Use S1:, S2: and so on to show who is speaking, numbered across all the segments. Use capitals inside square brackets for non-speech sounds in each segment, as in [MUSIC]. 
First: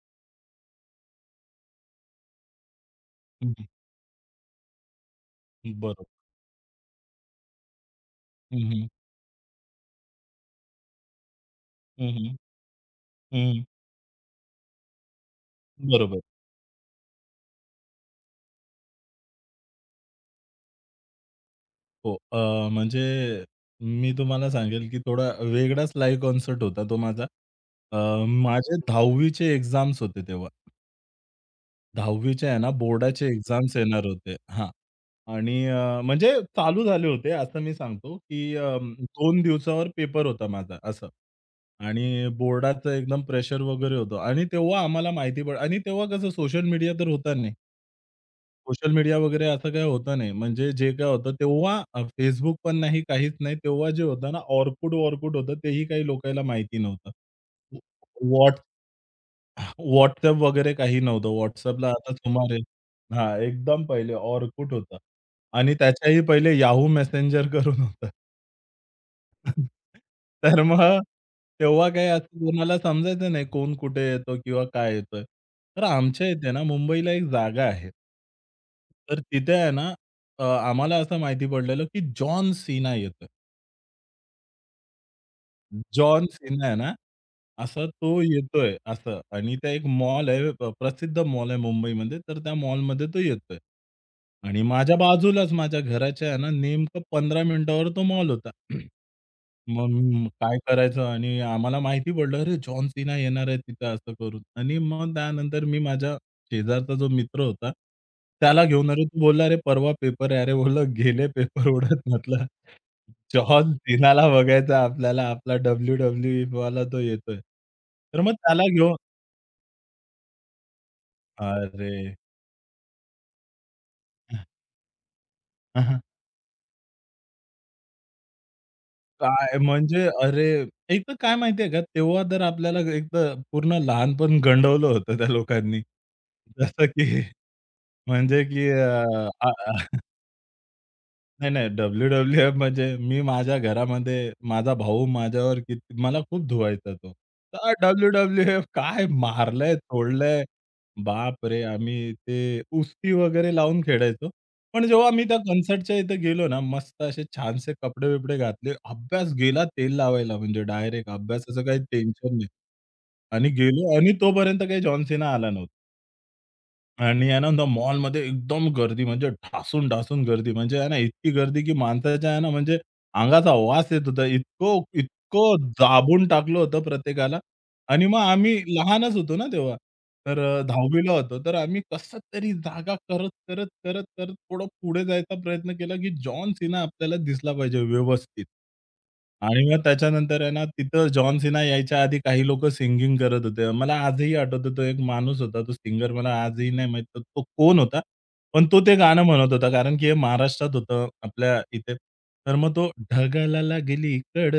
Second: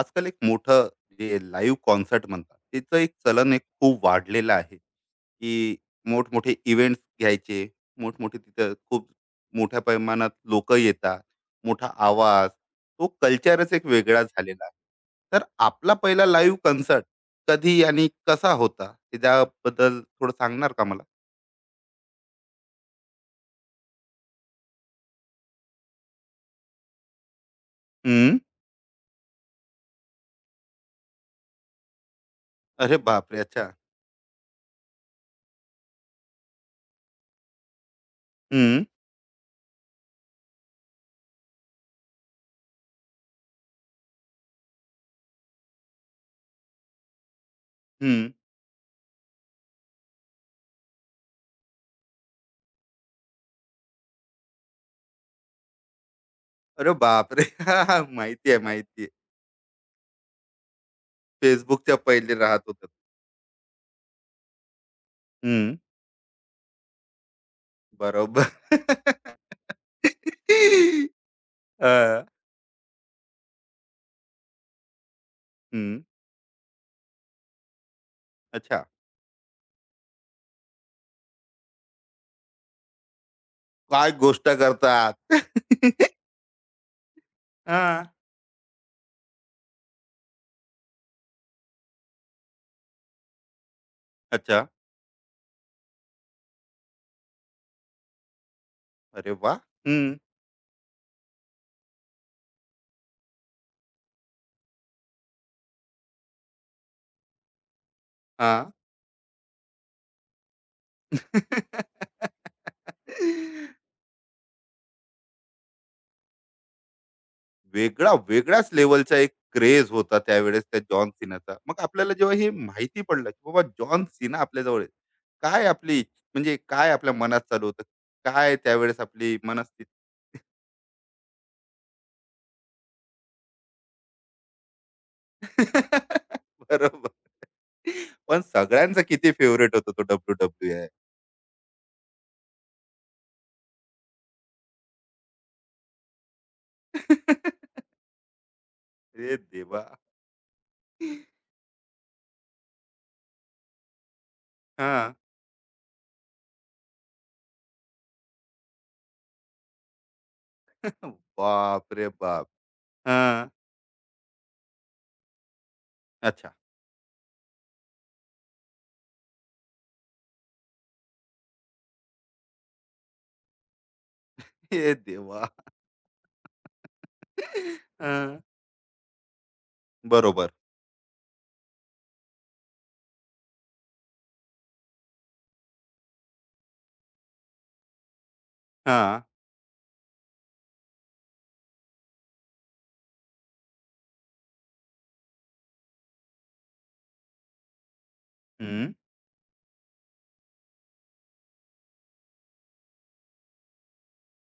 S1: आजकाल एक मोठं जे लाईव्ह कॉन्सर्ट म्हणतात त्याचं एक
S2: हं,
S1: चलन, एक
S2: हं.
S1: खूप वाढलेलं आहे की
S2: बरोबर.
S1: मोठमोठे इव्हेंट्स घ्यायचे, मोठमोठे
S2: हं,
S1: तिथं
S2: हं.
S1: खूप मोठ्या प्रमाणात लोक येतात, मोठा
S2: हं, हं.
S1: आवाज, तो
S2: हं.
S1: कल्चरच एक वेगळा झालेला आहे. तर आपला
S2: बरोबर.
S1: पहिला लाईव्ह कॉन्सर्ट कधी आणि कसा होता, ते त्याबद्दल थोडं सांगणार का मला?
S2: हो. म्हणजे मी तुम्हाला सांगेल, की थोडा वेगळाच लाईव्ह कॉन्सर्ट होता तो माझा. अ,
S1: हम्म.
S2: माझे 10वी एक्झाम्स होते तेव्हा. 10वी आहे ना,
S1: अरे
S2: बोर्डाचे
S1: बापरे, अच्छा.
S2: एक्झाम्स येणार होते. हां. आणि म्हणजे चालू झाले होते असं मी सांगतो, की
S1: हम्म.
S2: 2 दिवसावर पेपर होता माझा असं. आणि बोर्डाचं एकदम प्रेशर वगैरे होतं आणि तेव्हा आम्हाला माहिती पडलं आणि तेव्हा कसं सोशल मीडिया तर होता नाही.
S1: हम्म.
S2: सोशल मीडिया वगैरे असं काही होतं नाही. म्हणजे जे काय होतं तेव्हा Facebook पण नाही, काहीच नाही. तेव्हा जे होतं ना Orkut-वॉरकूट होतं तेही काही लोकांना माहिती
S1: अरे
S2: नव्हतं.
S1: बापरे, [LAUGHS] हा, हा, माहिती आहे,
S2: What
S1: माहिती आहे.
S2: WhatsApp वगैरे काही नव्हतं. WhatsAppला
S1: फेसबुकच्या
S2: आता
S1: पहिले
S2: सुमारे
S1: राहत होत.
S2: हां, एकदम पहिले Orkut होतं आणि त्याच्याही पहिले Yahoo Messenger करून होतं.
S1: बरोबर.
S2: तर मग तेव्हा
S1: अ,
S2: काही असं कोणाला समजायचं नाही कोण कुठे येतो किंवा काय येतोय. तर
S1: हं.
S2: आमच्या इथे ना मुंबईला एक जागा आहे.
S1: अच्छा.
S2: तर तिथे आहे ना, आम्हाला असं माहिती पडलेलं की जॉन सीना येतोय.
S1: काय गोष्ट करतात?
S2: जॉन सीना आहे ना, असा
S1: हां.
S2: तो येतोय असं आणि त्या एक मॉल आहे, प्रसिद्ध मॉल आहे मुंबईमध्ये, तर त्या मॉलमध्ये तो येतोय. आणि
S1: अच्छा.
S2: माझ्या बाजूलाच माझ्या घराच्या आहे ना, नेमकं 15 मिनिटावर तो मॉल होता. [CLEARS THROAT]
S1: अरे वाह!
S2: मग
S1: हं.
S2: काय करायचं आणि आम्हाला माहिती पडलं, "अरे, जॉन सीना येणार आहे तिथं," असं करून. आणि मग त्यानंतर मी माझ्या शेजारचा जो मित्र होता, त्याला
S1: हां.
S2: घेऊन अरे, तो बोलला, "अरे, परवा पेपर आहे." अरे, बोललं, "गेले पेपर उडत." म्हटलं जॉन सीनाला बघायचा आपल्याला, आपला WWE वाला तो येतोय.
S1: वेगळा,
S2: तर मग त्याला
S1: वेगळ्याच
S2: घेऊन
S1: लेव्हलचा एक क्रेज होता त्यावेळेस त्या जॉन सीनाचा. मग आपल्याला
S2: अरे!
S1: जेव्हा हे माहिती पडलं, की बाबा जॉन सीना आपल्याजवळ आहे. काय
S2: हां, हां.
S1: आपली, म्हणजे काय आपल्या मनात चालू होतं? काय त्यावेळेस आपली
S2: काय
S1: मनस्थिती?
S2: म्हणजे अरे, एक तर काय माहिती आहे का, तेव्हा तर आपल्याला एक तर पूर्ण लहानपण गंडवलं होतं त्या लोकांनी.
S1: [LAUGHS]
S2: जसं की
S1: बरोबर. पण
S2: म्हणजे की
S1: सगळ्यांचा
S2: अ,
S1: किती
S2: आ
S1: फेवरेट होता तो डब्ल्यू डब्ल्यू आय.
S2: नाही, नाही. डब्ल्यू-डब्ल्यू-एफ म्हणजे मी माझ्या घरामध्ये माझा भाऊ माझ्यावर किती मला खूप धुवायचा तो.
S1: [LAUGHS]
S2: तर डब्ल्यू-डब्ल्यू-एफ काय
S1: हे
S2: मारलंय,
S1: देवा.
S2: तोडलंय. बापरे! आम्ही ते उस्ती वगैरे लावून खेळायचो. पण जेव्हा
S1: हा,
S2: मी त्या कन्सर्टच्या इथं गेलो ना, मस्त असे छानसे कपडे-बिपडे घातले. अभ्यास गेला तेल लावायला, म्हणजे डायरेक्ट अभ्यासाचं काही
S1: बाप रे
S2: टेन्शन नाही
S1: बाप. हा.
S2: आणि गेलो आणि तोपर्यंत काही जॉन आला नव्हता.
S1: अच्छा.
S2: आणि आहे ना त्या मॉलमध्ये एकदम गर्दी, म्हणजे ढासून-ढासून गर्दी. म्हणजे आहे ना इतकी गर्दी की माणसाच्या आहे ना म्हणजे अंगाचा वास येत होता. इतकं
S1: हे देवा.
S2: इतकं दाबून टाकलं होतं प्रत्येकाला. आणि मग
S1: हा,
S2: आम्ही लहानच होतो ना तेव्हा. तर
S1: बरोबर.
S2: 10वीला होतो. तर आम्ही कसं तरी जागा करत थोडं पुढे जायचा प्रयत्न केला की जॉन सीना आपल्याला दिसला पाहिजे व्यवस्थित.
S1: हा.
S2: आणि मग त्याच्यानंतर आहे ना, तिथं जॉन सीना यायच्या आधी काही लोकं सिंगिंग करत होते. मला आजही आठवतं तो एक माणूस होता, तो सिंगर मला आजही नाही माहीत तो तो कोण होता. पण तो
S1: हम्म.
S2: ते गाणं म्हणत होता कारण की हे महाराष्ट्रात होतं आपल्या इथे. तर मग तो, ढगाला लागली कड,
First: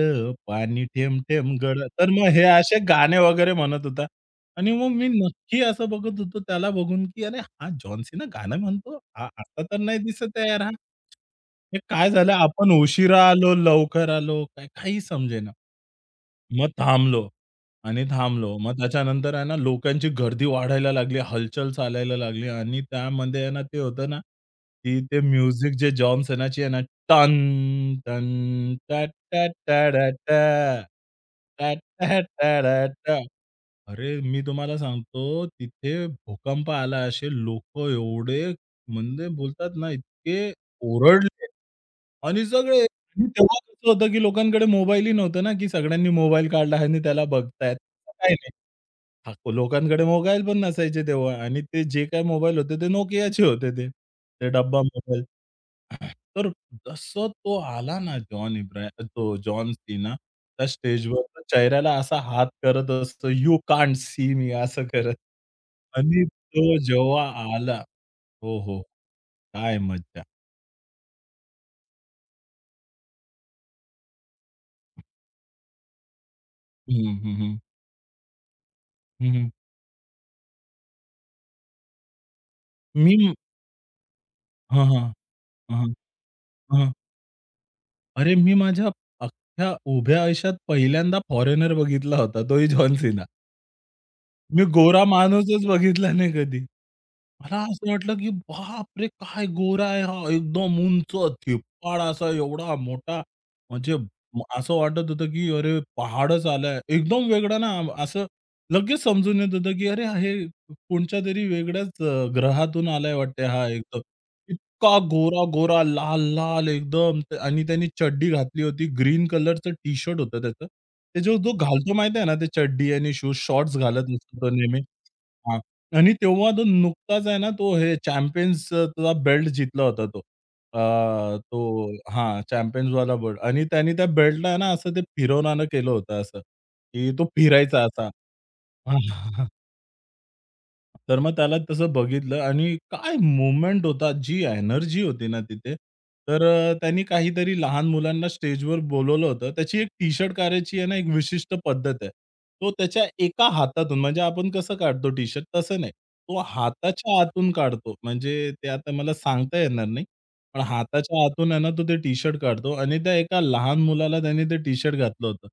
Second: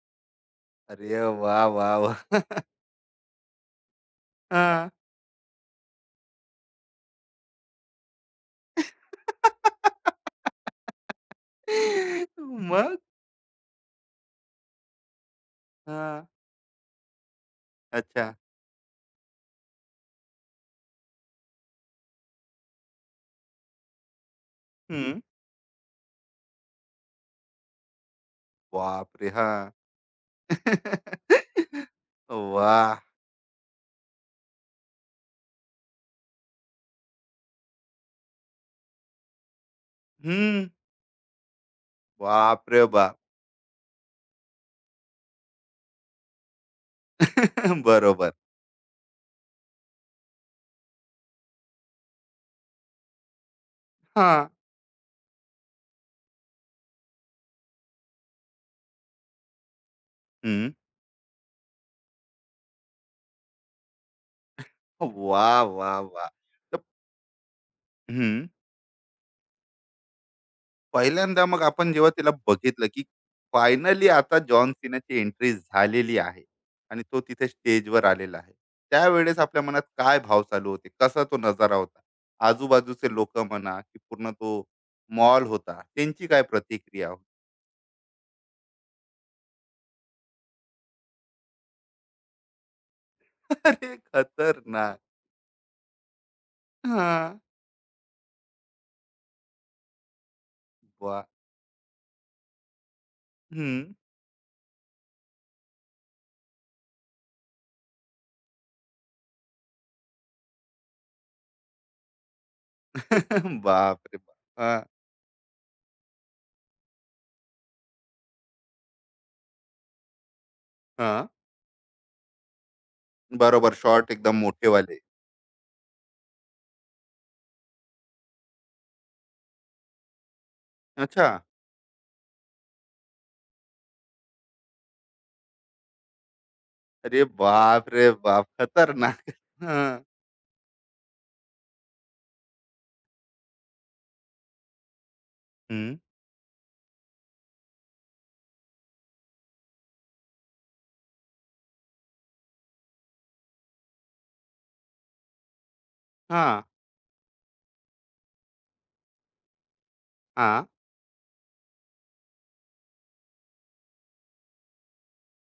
S2: पाणी
S1: अरे
S2: थेंब-थेंब
S1: वा
S2: गड.
S1: वा
S2: तर मग
S1: वा.
S2: हे असे गाणे वगैरे म्हणत होता. आणि
S1: हा.
S2: मग मी नक्की असं बघत होतो त्याला बघून, की अरे हा जॉन सीना गाणं म्हणतो? आता तर नाही दिसत आहे यार हा. हे काय झालं, आपण
S1: मग.
S2: उशिरा आलो, लवकर आलो, काय काही समजेना.
S1: हा.
S2: मग थांबलो आणि
S1: अच्छा.
S2: थांबलो. मग त्याच्यानंतर आहे ना, लोकांची गर्दी वाढायला लागली, हलचल चालायला लागली आणि त्यामध्ये आहे ना, ते होतं ना, की ते
S1: हम्म.
S2: म्युझिक जे जॉन सेनाची आहे ना, टन टन टा
S1: बाप रे,
S2: टा
S1: हा.
S2: टा डा टा, टा टा
S1: [LAUGHS]
S2: टा
S1: वा.
S2: डा टा. अरे, मी तुम्हाला सांगतो तिथे भूकंप आला. असे लोकं एवढे, म्हणजे बोलतात ना, इतके
S1: हम्म.
S2: ओरडले. आणि
S1: बाप
S2: सगळे,
S1: रे बाप.
S2: आणि तेव्हा कसं होतं, की लोकांकडे मोबाईलही नव्हतं ना, की सगळ्यांनी मोबाईल काढला आणि त्याला बघतायत.
S1: [LAUGHS]
S2: असं
S1: बरोबर.
S2: काही नाही. हां. लोकांकडे मोबाईल पण नसायचे तेव्हा आणि ते जे काही मोबाईल होते ते Nokiaचे होते ते.
S1: हा.
S2: ते डब्बा मोबाईल. तर जसं तो आला ना, जॉन इब्रा तो जॉन सीना त्या
S1: हम्म.
S2: स्टेजवर त्या चेहऱ्याला असा हात करत असतो, "यू कांट सी मी" असं करत.
S1: वा. वा
S2: आणि
S1: वा.
S2: तो
S1: तर-
S2: जेव्हा आला,
S1: हम्म.
S2: हो, हो, काय मज्जा.
S1: पहिल्यांदा मग आपण जेव्हा तिला बघितलं, की फायनली आता जॉन सीनाची एंट्री झालेली आहे आणि
S2: हं,
S1: तो
S2: हं,
S1: तिथे
S2: हं.
S1: स्टेजवर आलेला आहे. त्यावेळेस
S2: हं.
S1: आपल्या मनात काय भाव चालू होते? कसा तो नजारा होता? आजूबाजूचे
S2: मी
S1: लोकं म्हणा, की पूर्ण तो
S2: हां, हां.
S1: मॉल
S2: हां,
S1: होता,
S2: हां.
S1: त्यांची काय प्रतिक्रिया होती?
S2: अरे, मी माझ्या अख्ख्या उभ्या आयुष्यात पहिल्यांदा फॉरेनर बघितला होता, तोही जॉन सीना.
S1: [LAUGHS] अरे
S2: मी
S1: खतरनाक!
S2: गोरा माणूसच बघितला नाही कधी.
S1: हां,
S2: मला असं वाटलं, की बापरे! काय गोरा आहे हा. एकदम उंच,
S1: वाह!
S2: धिप्पाड असा एवढा मोठा.
S1: हं.
S2: म्हणजे असं वाटत होतं, की अरे पहाडच आलाय. एकदम वेगळा ना, असं लगेच समजून येत होतं, की अरे हे कोणच्यातरी वेगळ्याच ग्रहातून आलाय वाटते हा एकदम.
S1: बापरे [LAUGHS] बाप! हां,
S2: इतका गोरा-गोरा, लाल-लाल एकदम ते- आणि त्याने चड्डी घातली होती. ग्रीन कलरचं टी-शर्ट होतं त्याचं.
S1: हां.
S2: त्याच्यावर जो घालतो माहिती आहे ना, ते चड्डी आणि शूज,
S1: बरोबर,
S2: शॉर्ट्स घालत
S1: शॉर्ट
S2: असतो
S1: एकदम
S2: तो नेहमी.
S1: मोठेवाले.
S2: आणि तेव्हा तो नुकताच आहे ना, तो हे चॅम्पियन्सचा बेल्ट जिंकला होता तो. अ,
S1: अच्छा.
S2: तो हां, चॅम्पियन्सवाला बेल्ट आणि त्याने त्या बेल्टला आहे ना, असं ते फिरवण्यानं केलं होतं असं, की
S1: अरे
S2: तो फिरायचा
S1: बाप
S2: असा.
S1: रे बाप! खतरनाक! हं,
S2: तर मग त्याला तसं बघितलं आणि काय मूव्हमेंट होता, जी एनर्जी होती ना तिथे.
S1: हं.
S2: तर त्यांनी काहीतरी लहान मुलांना स्टेजवर बोलावलं होतं. त्याची एक टी-शर्ट काढायची आहे ना, एक विशिष्ट पद्धत आहे. तो त्याच्या एका हातातून, म्हणजे आपण कसं काढतो टी-शर्ट तसं नाही. तो
S1: हां.
S2: हाताच्या आतून काढतो. म्हणजे ते आता मला सांगता येणार नाही. पण
S1: हां.
S2: हाताच्या आतून आहे ना, तो ते टी-शर्ट काढतो आणि त्या एका लहान मुलाला त्याने ते टी-शर्ट घातलं होतं.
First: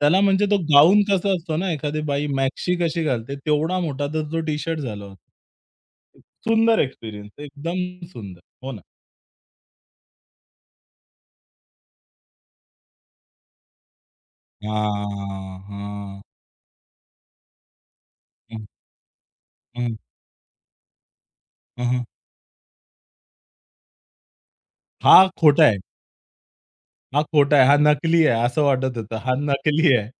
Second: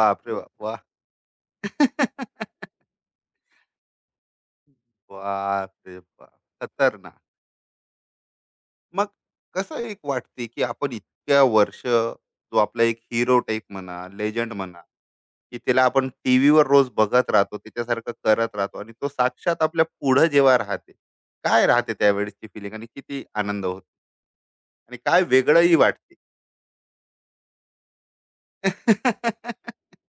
S2: त्याला, म्हणजे
S1: बाप!
S2: तो
S1: वाह!
S2: गाऊन कसा असतो ना, एखादी बाई
S1: बापरे [LAUGHS]
S2: मॅक्सी कशी घालते, तेवढा मोठा तर तो टी-शर्ट झाला होता.
S1: बाप!
S2: सुंदर
S1: खतरनाक.
S2: एक्सपिरियन्स, एकदम सुंदर. हो ना.
S1: मग कसं एक वाटते, की आपण इतक्या वर्ष जो आपला एक हीरो टाइप म्हणा, लेजेंड म्हणा,
S2: हां,
S1: की त्याला आपण
S2: हां.
S1: टीव्ही वर रोज बघत राहतो, त्याच्यासारखं करत
S2: हं,
S1: राहतो आणि तो साक्षात आपल्या
S2: हं,
S1: पुढं जेव्हा राहते, काय
S2: हं,
S1: राहते
S2: हं.
S1: त्यावेळेसची फीलिंग आणि किती आनंद होतो? आणि
S2: हा
S1: काय
S2: खोटा
S1: वेगळंही
S2: आहे.
S1: वाटते.
S2: हा खोटा आहे, हा नकली आहे, असं वाटत होतं. हा
S1: [LAUGHS]
S2: नकली आहे.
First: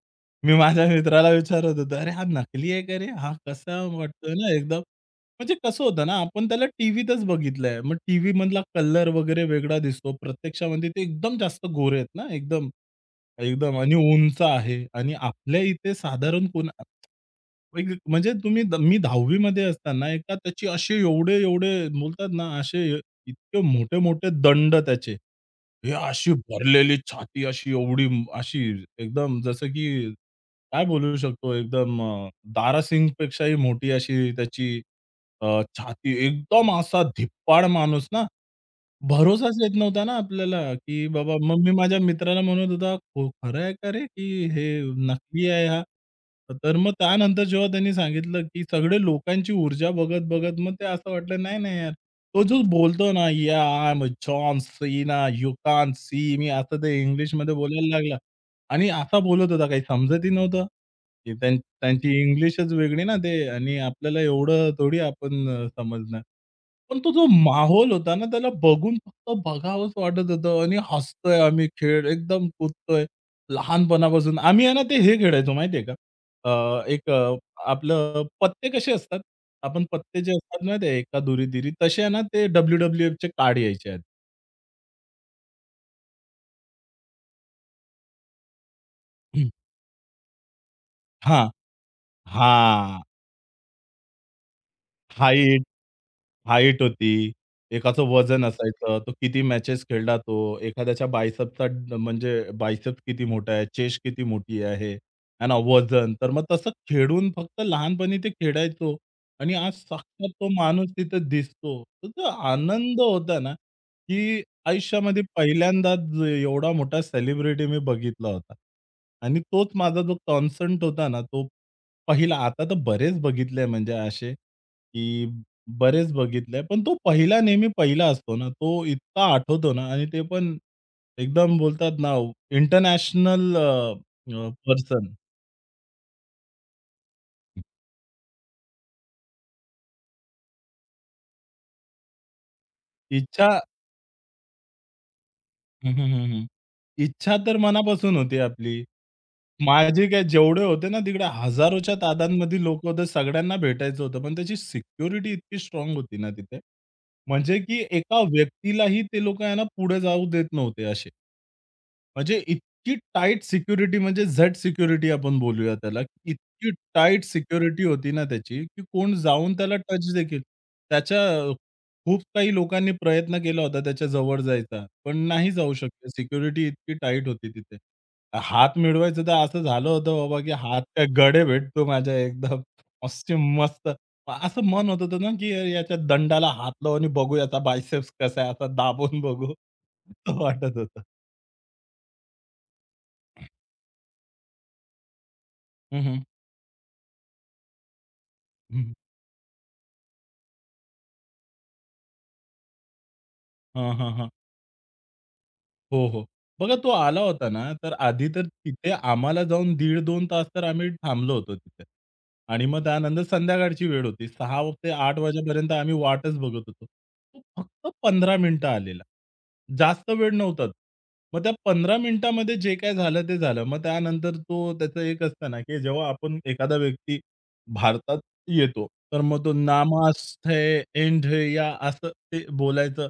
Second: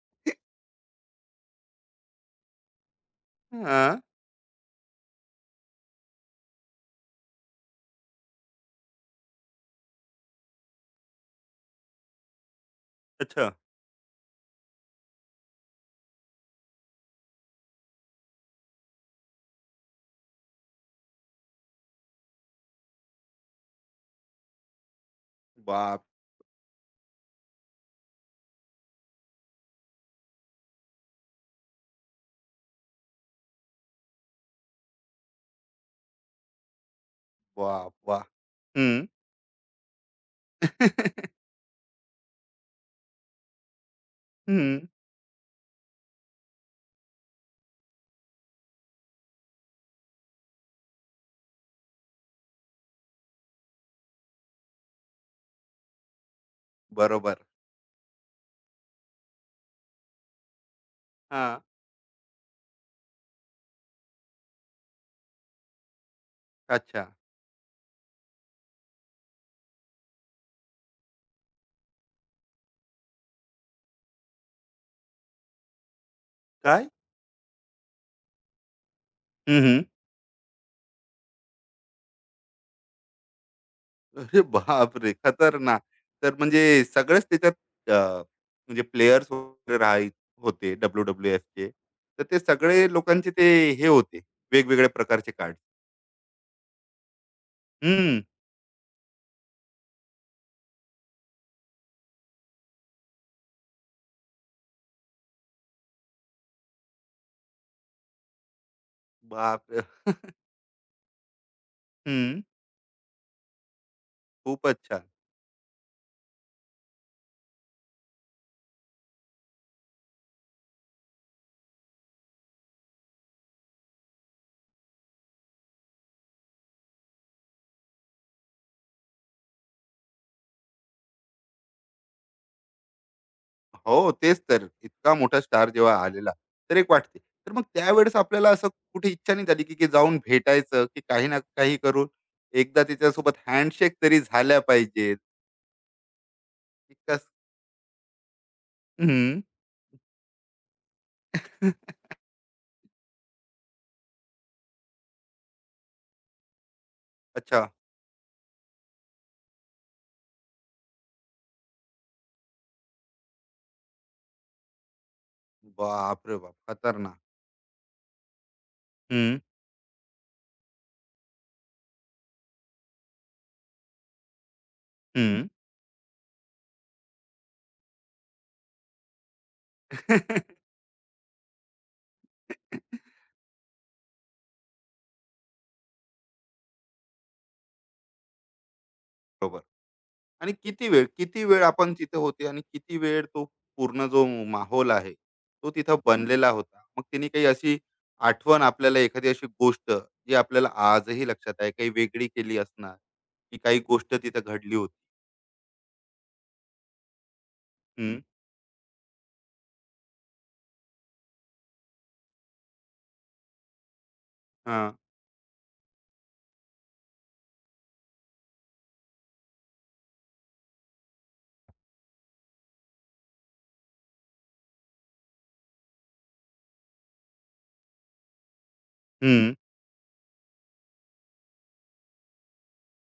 S2: मी माझ्या मित्राला विचारत होतो, "अरे, हा नकली आहे का रे? हा कसा
S1: हां.
S2: वाटतोय ना एकदम." म्हणजे कसं होतं ना, आपण त्याला टीव्हीतच बघितलंय. मग टीव्हीमधला कलर वगैरे वेगळा दिसतो. प्रत्यक्षामध्ये ते एकदम जास्त गोरे आहेत ना, एकदम,
S1: अच्छा.
S2: एकदम आणि उंच आहे आणि आपल्या इथे साधारण कोण एक, म्हणजे तुम्ही मी 10वी मध्ये असताना एका त्याची असे एवढे-एवढे बोलतात ना, असे इतके मोठे-मोठे दंड त्याचे. हे
S1: बाप,
S2: अशी भरलेली छाती अशी एवढी अशी एकदम जसं की काय बोलू शकतो एकदम, दारासिंगपेक्षाही मोठी अशी त्याची छाती, एकदम असा धिप्पाड
S1: बाप!
S2: माणूस ना,
S1: वाह! हं.
S2: भरोसाच येत नव्हता ना आपल्याला,
S1: हं.
S2: की बाबा.
S1: [LAUGHS]
S2: मग मी माझ्या मित्राला म्हणत होता, "हो खरं आहे का रे, की हे नकली आहे हा?" तर मग त्यानंतर जेव्हा त्यांनी सांगितलं, की सगळे लोकांची ऊर्जा बघत-बघत मग ते असं वाटलं, "नाही, नाही यार." तो जो बोलतो ना, "yeah I am John Cena, you can't see me" असं ते
S1: बरोबर.
S2: इंग्लिशमध्ये बोलायला लागला. आणि असा बोलत होता काही समजतही नव्हतं. की
S1: हां.
S2: त्यांची इंग्लिशच वेगळी ना ते आणि आपल्याला एवढं थोडी आपण समजणार. पण
S1: अच्छा.
S2: तो जो माहोल होता ना त्याला बघून फक्त बघावंच वाटत होतं आणि हसतोय आम्ही खेळ एकदम कुदतोय. लहानपणापासून आम्ही आहे ना ते हे खेळायचो माहिती का? अ,
S1: काय?
S2: एक अ, आपलं पत्ते कसे असतात?
S1: हं,
S2: आपण
S1: हं.
S2: पत्ते जे असतात ना ते एका दुरी-दुरी तसे आहे ना ते WWFचे कार्ड यायचे आहेत.
S1: अरे बापरे! खतरनाक. तर म्हणजे सगळेच त्याच्यात, अ, म्हणजे प्लेयर्स
S2: [CLEARS THROAT]
S1: वगैरे राहाय होते डब्ल्यू डब्ल्यू एफ
S2: हां.
S1: चे, तर ते सगळे
S2: हां.
S1: लोकांचे ते हे होते, वेगवेगळ्या प्रकारचे कार्ड.
S2: हाय हाईट होती, एकाचं
S1: हं.
S2: वजन असायचं, तो किती मॅचेस खेळला तो, एखाद्याच्या बायसेपचा ड म्हणजे बायसेप किती मोठा आहे, चेस्ट किती मोठी आहे, है ना, वजन. तर मग तसं खेळून फक्त लहानपणी ते खेळायचो आणि आज
S1: बापरे!
S2: साक्षात तो माणूस तिथं दिसतो. तर तो
S1: हं.
S2: आनंद होता ना, की
S1: खूपच छान.
S2: आयुष्यामध्ये पहिल्यांदाच एवढा मोठा सेलिब्रिटी मी बघितला होता. आणि तोच माझा जो कॉन्स्टंट होता ना, तो पहिला. आता तर बरेच बघितले, म्हणजे असे, की बरेच बघितलंय. पण तो पहिला, नेहमी पहिला असतो ना, तो इतका आठवतो ना आणि ते पण एकदम बोलतात ना, इंटरनॅशनल
S1: हो, तेच तर.
S2: पर्सन.
S1: इतका मोठा स्टार जेव्हा आलेला, तर एक वाटते. तर मग त्यावेळेस आपल्याला असं कुठे इच्छा नाही झाली, की की जाऊन भेटायचं, की काही ना काही करून एकदा त्याच्यासोबत
S2: इच्छा
S1: हँडशेक तरी झाल्या पाहिजे.
S2: हं, हं, हं, हं.
S1: कस.
S2: इच्छा तर मनापासून होती आपली.
S1: हं.
S2: माझे काय जेवढे होते ना तिकडे हजारोच्या
S1: [LAUGHS]
S2: तादांमध्ये लोकं होते. सगळ्यांना भेटायचं होतं. पण त्याची सिक्युरिटी इतकी स्ट्राँग होती ना तिथे. म्हणजे
S1: अच्छा.
S2: की एका व्यक्तीलाही ते लोकं आहे ना पुढे जाऊ देत नव्हते असे. म्हणजे इतकी टाईट सिक्युरिटी, म्हणजे झट सिक्युरिटी आपण बोलूया त्याला.
S1: बापरे बाप!
S2: इतकी
S1: खतरनाक.
S2: टाईट सिक्युरिटी होती ना त्याची, की कोण
S1: हं,
S2: जाऊन त्याला टच देखील, त्याच्या खूप काही लोकांनी प्रयत्न केला होता त्याच्या जवळ जायचा, पण
S1: हं.
S2: नाही जाऊ शकले. सिक्युरिटी इतकी टाईट होती तिथे. हात मिळवायचं तर असं झालं होतं बाबा, की
S1: [LAUGHS]
S2: हात काय गडे भेटतो माझ्या एकदम असे मस्त. असं मन होत होतं ना, की याच्या दंडाला हात लावू बघू, याचा बायसेप्स कसा आहे, असा दाबून बघू.
S1: बरोबर.
S2: असं
S1: आणि
S2: वाटत
S1: किती
S2: होतं.
S1: वेळ, किती वेळ आपण तिथे होते आणि किती वेळ तो पूर्ण जो माहोल आहे, तो तिथं
S2: हं, हं.
S1: बनलेला होता. मग तिने काही अशी आठवण, आपल्याला एखादी अशी गोष्ट, जी आपल्याला आजही लक्षात आहे, काही वेगळी केली असणार, की काही
S2: हां, हां,
S1: गोष्ट
S2: हां.
S1: तिथं घडली होती?
S2: हो, हो. बघा तो आला होता ना, तर
S1: हं.
S2: आधी तर तिथे आम्हाला जाऊन 1.5-2 तास तर आम्ही थांबलो होतो तिथे. आणि मग त्यानंतर संध्याकाळची वेळ होती. 6 ते
S1: हां.
S2: 8 वाजेपर्यंत आम्ही वाटच बघत होतो. तो फक्त 15 मिनिटं आलेला. जास्त वेळ नव्हताच. मग त्या 15 मिनिटामध्ये जे काय झालं ते झालं. मग त्यानंतर तो त्याचं एक असतं ना, की जेव्हा आपण एखादा व्यक्ती भारतात येतो. तर मग तो,
S1: हं.
S2: नामास्थे, एंड या, असं ते बोलायचं.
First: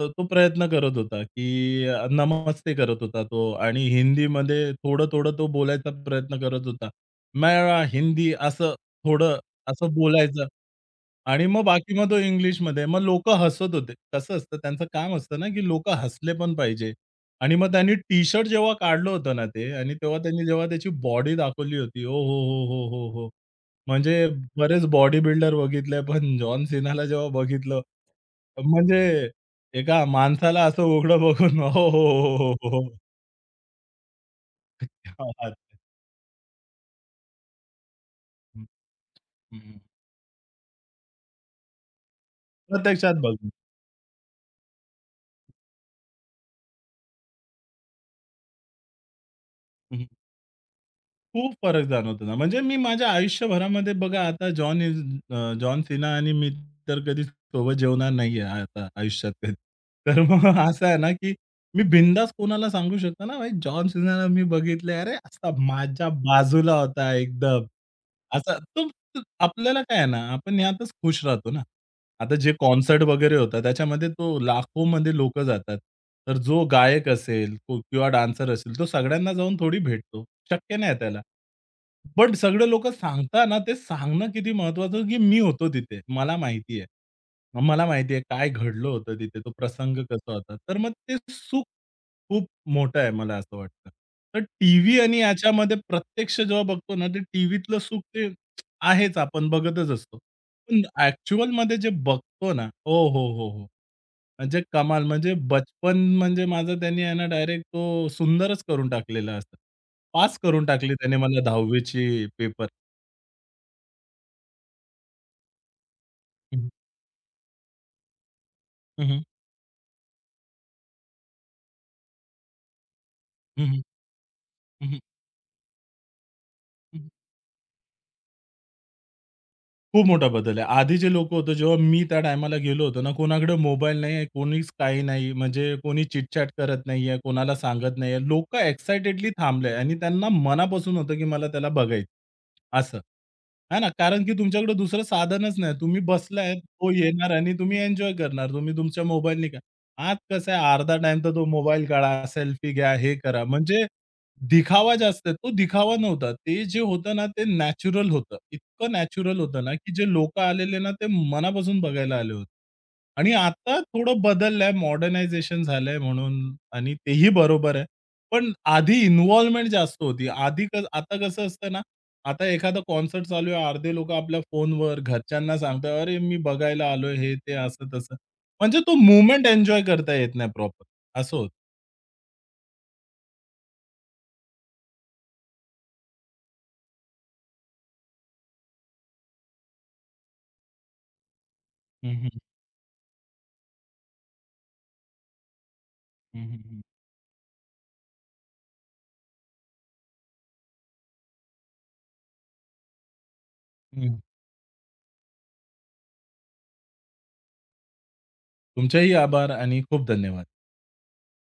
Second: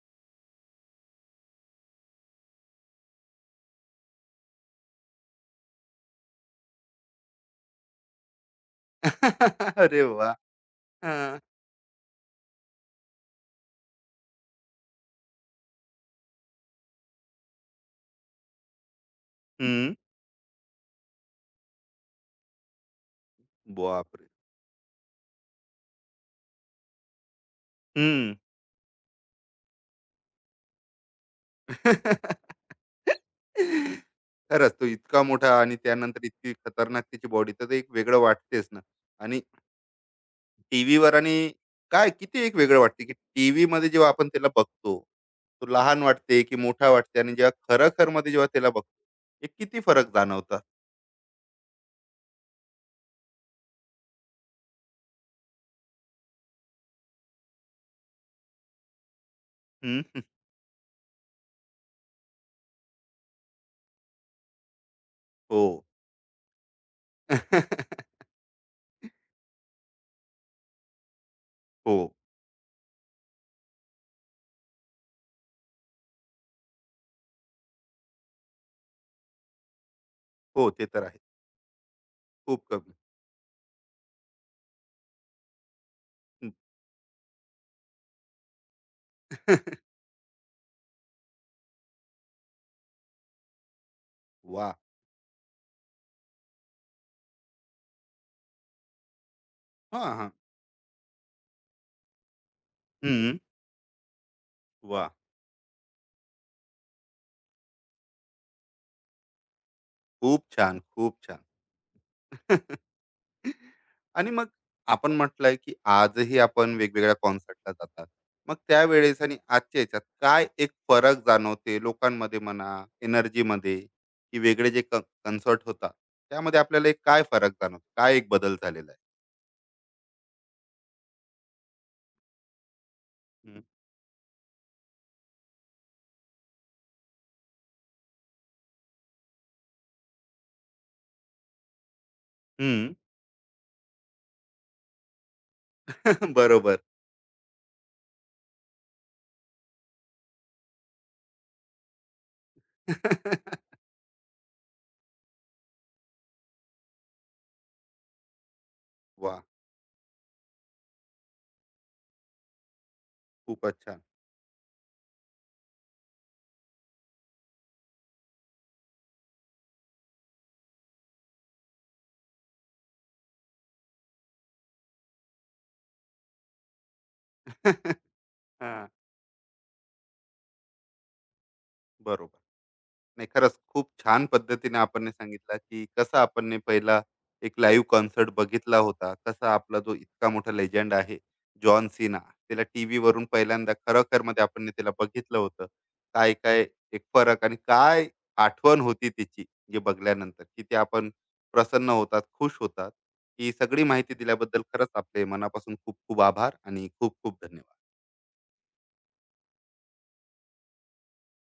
S2: तर तो प्रयत्न करत होता, की नमस्ते करत होता तो आणि हिंदीमध्ये थोडं-थोडं तो बोलायचा प्रयत्न करत होता. मेरा हिंदी असं थोडं
S1: [LAUGHS]
S2: असं
S1: अरे वाह!
S2: बोलायचं
S1: हां.
S2: आणि मग बाकी मग तो इंग्लिशमध्ये. मग लोकं हसत होते. कसं असतं त्यांचं काम असतं ना, की लोकं हसले पण पाहिजे. आणि मग त्यांनी टी-शर्ट जेव्हा काढलं होतं ना ते आणि
S1: हं.
S2: तेव्हा त्यांनी जेव्हा त्याची बॉडी दाखवली होती. ओ हो, हो, हो, हो, हो!
S1: बापरे!
S2: म्हणजे बरेच बॉडी बिल्डर बघितले, पण जॉन सीनाला जेव्हा बघितलं, म्हणजे एका माणसाला असं उघडं बघून, "ओ हो, हो,
S1: [LAUGHS]
S2: हो, हो, हो,
S1: खरंच तो
S2: क्या
S1: इतका मोठा
S2: बात!"
S1: आणि त्यानंतर इतकी खतरनाक त्याची बॉडी, तर ते एक वेगळं
S2: हं,
S1: वाटतेच ना. आणि
S2: हं.
S1: टीव्हीवर, आणि काय किती एक वेगळं वाटते की
S2: प्रत्यक्षात बघून.
S1: टीव्ही मध्ये जेव्हा आपण त्याला बघतो, तो लहान वाटते की मोठा वाटते, आणि जेव्हा खरं खर मध्ये जेव्हा त्याला बघतो, एक किती फरक जाणवतात.
S2: खूप फरक जाणवतो ना, म्हणजे मी माझ्या आयुष्यभरामध्ये बघा आता जॉन सिना आणि मी तर कधीच सोबत जेवणार नाहीये आता आयुष्यात कधी.
S1: हम्म,
S2: तर
S1: हम्म.
S2: मग [LAUGHS] असं आहे ना, की मी बिनधास्त कोणाला सांगू शकतो ना, भाई जॉन सिनाला मी बघितलंय, अरे असा
S1: हो.
S2: माझ्या बाजूला होता एकदम.
S1: [LAUGHS]
S2: असा तो तो आपल्याला काय आहे ना, आपण यातच खुश राहतो ना.
S1: हो.
S2: आता जे कॉन्सर्ट वगैरे होतात, त्याच्यामध्ये तो लाखोमध्ये लोकं जातात. तर जो गायक असेल किंवा डान्सर असेल, तो सगळ्यांना जाऊन थोडी भेटतो.
S1: हो,
S2: शक्य
S1: ते
S2: नाही
S1: तर आहे.
S2: त्याला. पण
S1: खूप
S2: सगळे लोकं
S1: कमी.
S2: सांगतात ना, ते सांगणं किती महत्त्वाचं, की मी होतो तिथे. मला
S1: [LAUGHS] हम्म.
S2: माहिती आहे. मला माहिती आहे काय घडलं होतं तिथे, तो प्रसंग कसा होता. तर मग ते सुख खूप मोठं आहे, मला असं वाटतं. तर
S1: वा.
S2: टीव्ही आणि याच्यामध्ये प्रत्यक्ष जेव्हा बघतो ना, ते टीव्हीतलं सुख ते आहेच, आपण बघतच
S1: हा
S2: असतो.
S1: हा.
S2: पण ॲक्चुअलमध्ये जे बघतो ना, हो, हो,
S1: हम्म,
S2: हो, हो. म्हणजे कमाल,
S1: वा.
S2: म्हणजे बचपन म्हणजे माझं त्यांनी आहे ना डायरेक्ट तो सुंदरच करून टाकलेला असतं. पास
S1: खूप
S2: करून
S1: छान,
S2: टाकली त्याने
S1: खूप
S2: मला
S1: छान.
S2: 10वीची पेपर.
S1: [LAUGHS] आणि मग आपण म्हटलंय की आजही
S2: हं,
S1: आपण वेगवेगळ्या कॉन्सर्टला जातात. मग
S2: हं,
S1: त्यावेळेस आणि आजच्या ह्याच्यात काय एक फरक जाणवते लोकांमध्ये म्हणा,
S2: हं,
S1: एनर्जीमध्ये,
S2: हं,
S1: की वेगळे जे क
S2: हं.
S1: होता, त्यामध्ये आपल्याला एक काय फरक जाणवतो? काय एक बदल झालेला आहे?
S2: खूप मोठा बदल आहे. आधी जे लोकं होतो, जेव्हा मी त्या टायमाला गेलो होतो ना, कोणाकडे
S1: हं,
S2: मोबाईल नाही आहे, कोणीच काही नाही, म्हणजे कोणी चिट करत नाही आहे, कोणाला सांगत नाही, लोकं एक्साइटेडली थांबले आणि त्यांना मनापासून होतं, की मला त्याला बघायचं.
S1: हं.
S2: असं. आहे ना, कारण की तुमच्याकडे दुसरं साधनच नाही. तुम्ही
S1: [LAUGHS]
S2: बसलाय,
S1: बरोबर.
S2: तो येणार आणि तुम्ही एन्जॉय करणार. तुम्ही तुमच्या मोबाईलने काय. आज कसं आहे, अर्धा टाईम तर तो मोबाईल काढा, सेल्फी घ्या, हे करा.
S1: [LAUGHS]
S2: म्हणजे दिखावा जास्त आहे. तो दिखावा नव्हता. ते जे होतं ना, ते नॅचरल होतं. इतकं नॅचरल
S1: वाह!
S2: होतं ना, की जे लोकं आलेले ना, ते मनापासून बघायला आले होते. आणि आता
S1: खूपच छान.
S2: थोडं बदललंय, मॉडर्नायझेशन झालंय म्हणून आणि तेही बरोबर आहे. पण आधी इन्व्हॉल्वमेंट जास्त होती. आधी क आता कसं असतं ना, आता एखादा कॉन्सर्ट चालू आहे, अर्धे लोकं आपल्या फोनवर घरच्यांना सांगतात, "अरे, मी बघायला आलोय," हे, ते,
S1: [LAUGHS]
S2: असं-तसं. म्हणजे
S1: हां,
S2: तो मोमेंट एन्जॉय करता येत नाही प्रॉपर. असं होतं.
S1: बरोबर. नाही, खरंच खूप छान पद्धतीने आपण सांगितलं की कसं आपण पहिला एक लाईव्ह कॉन्सर्ट बघितला होता, कसा आपला जो इतका मोठा लेजंड आहे जॉन सिना, त्याला टीव्ही वरून पहिल्यांदा खरोखर मध्ये आपण त्याला बघितलं होतं, काय काय एक फरक आणि काय आठवण होती त्याची, जे बघल्यानंतर किती आपण प्रसन्न होतात, खुश होतात. ही सगळी माहिती दिल्याबद्दल खरंच आपले मनापासून खूप खूप आभार आणि खूप खूप धन्यवाद.
S2: तुमचेही आभार आणि खूप धन्यवाद.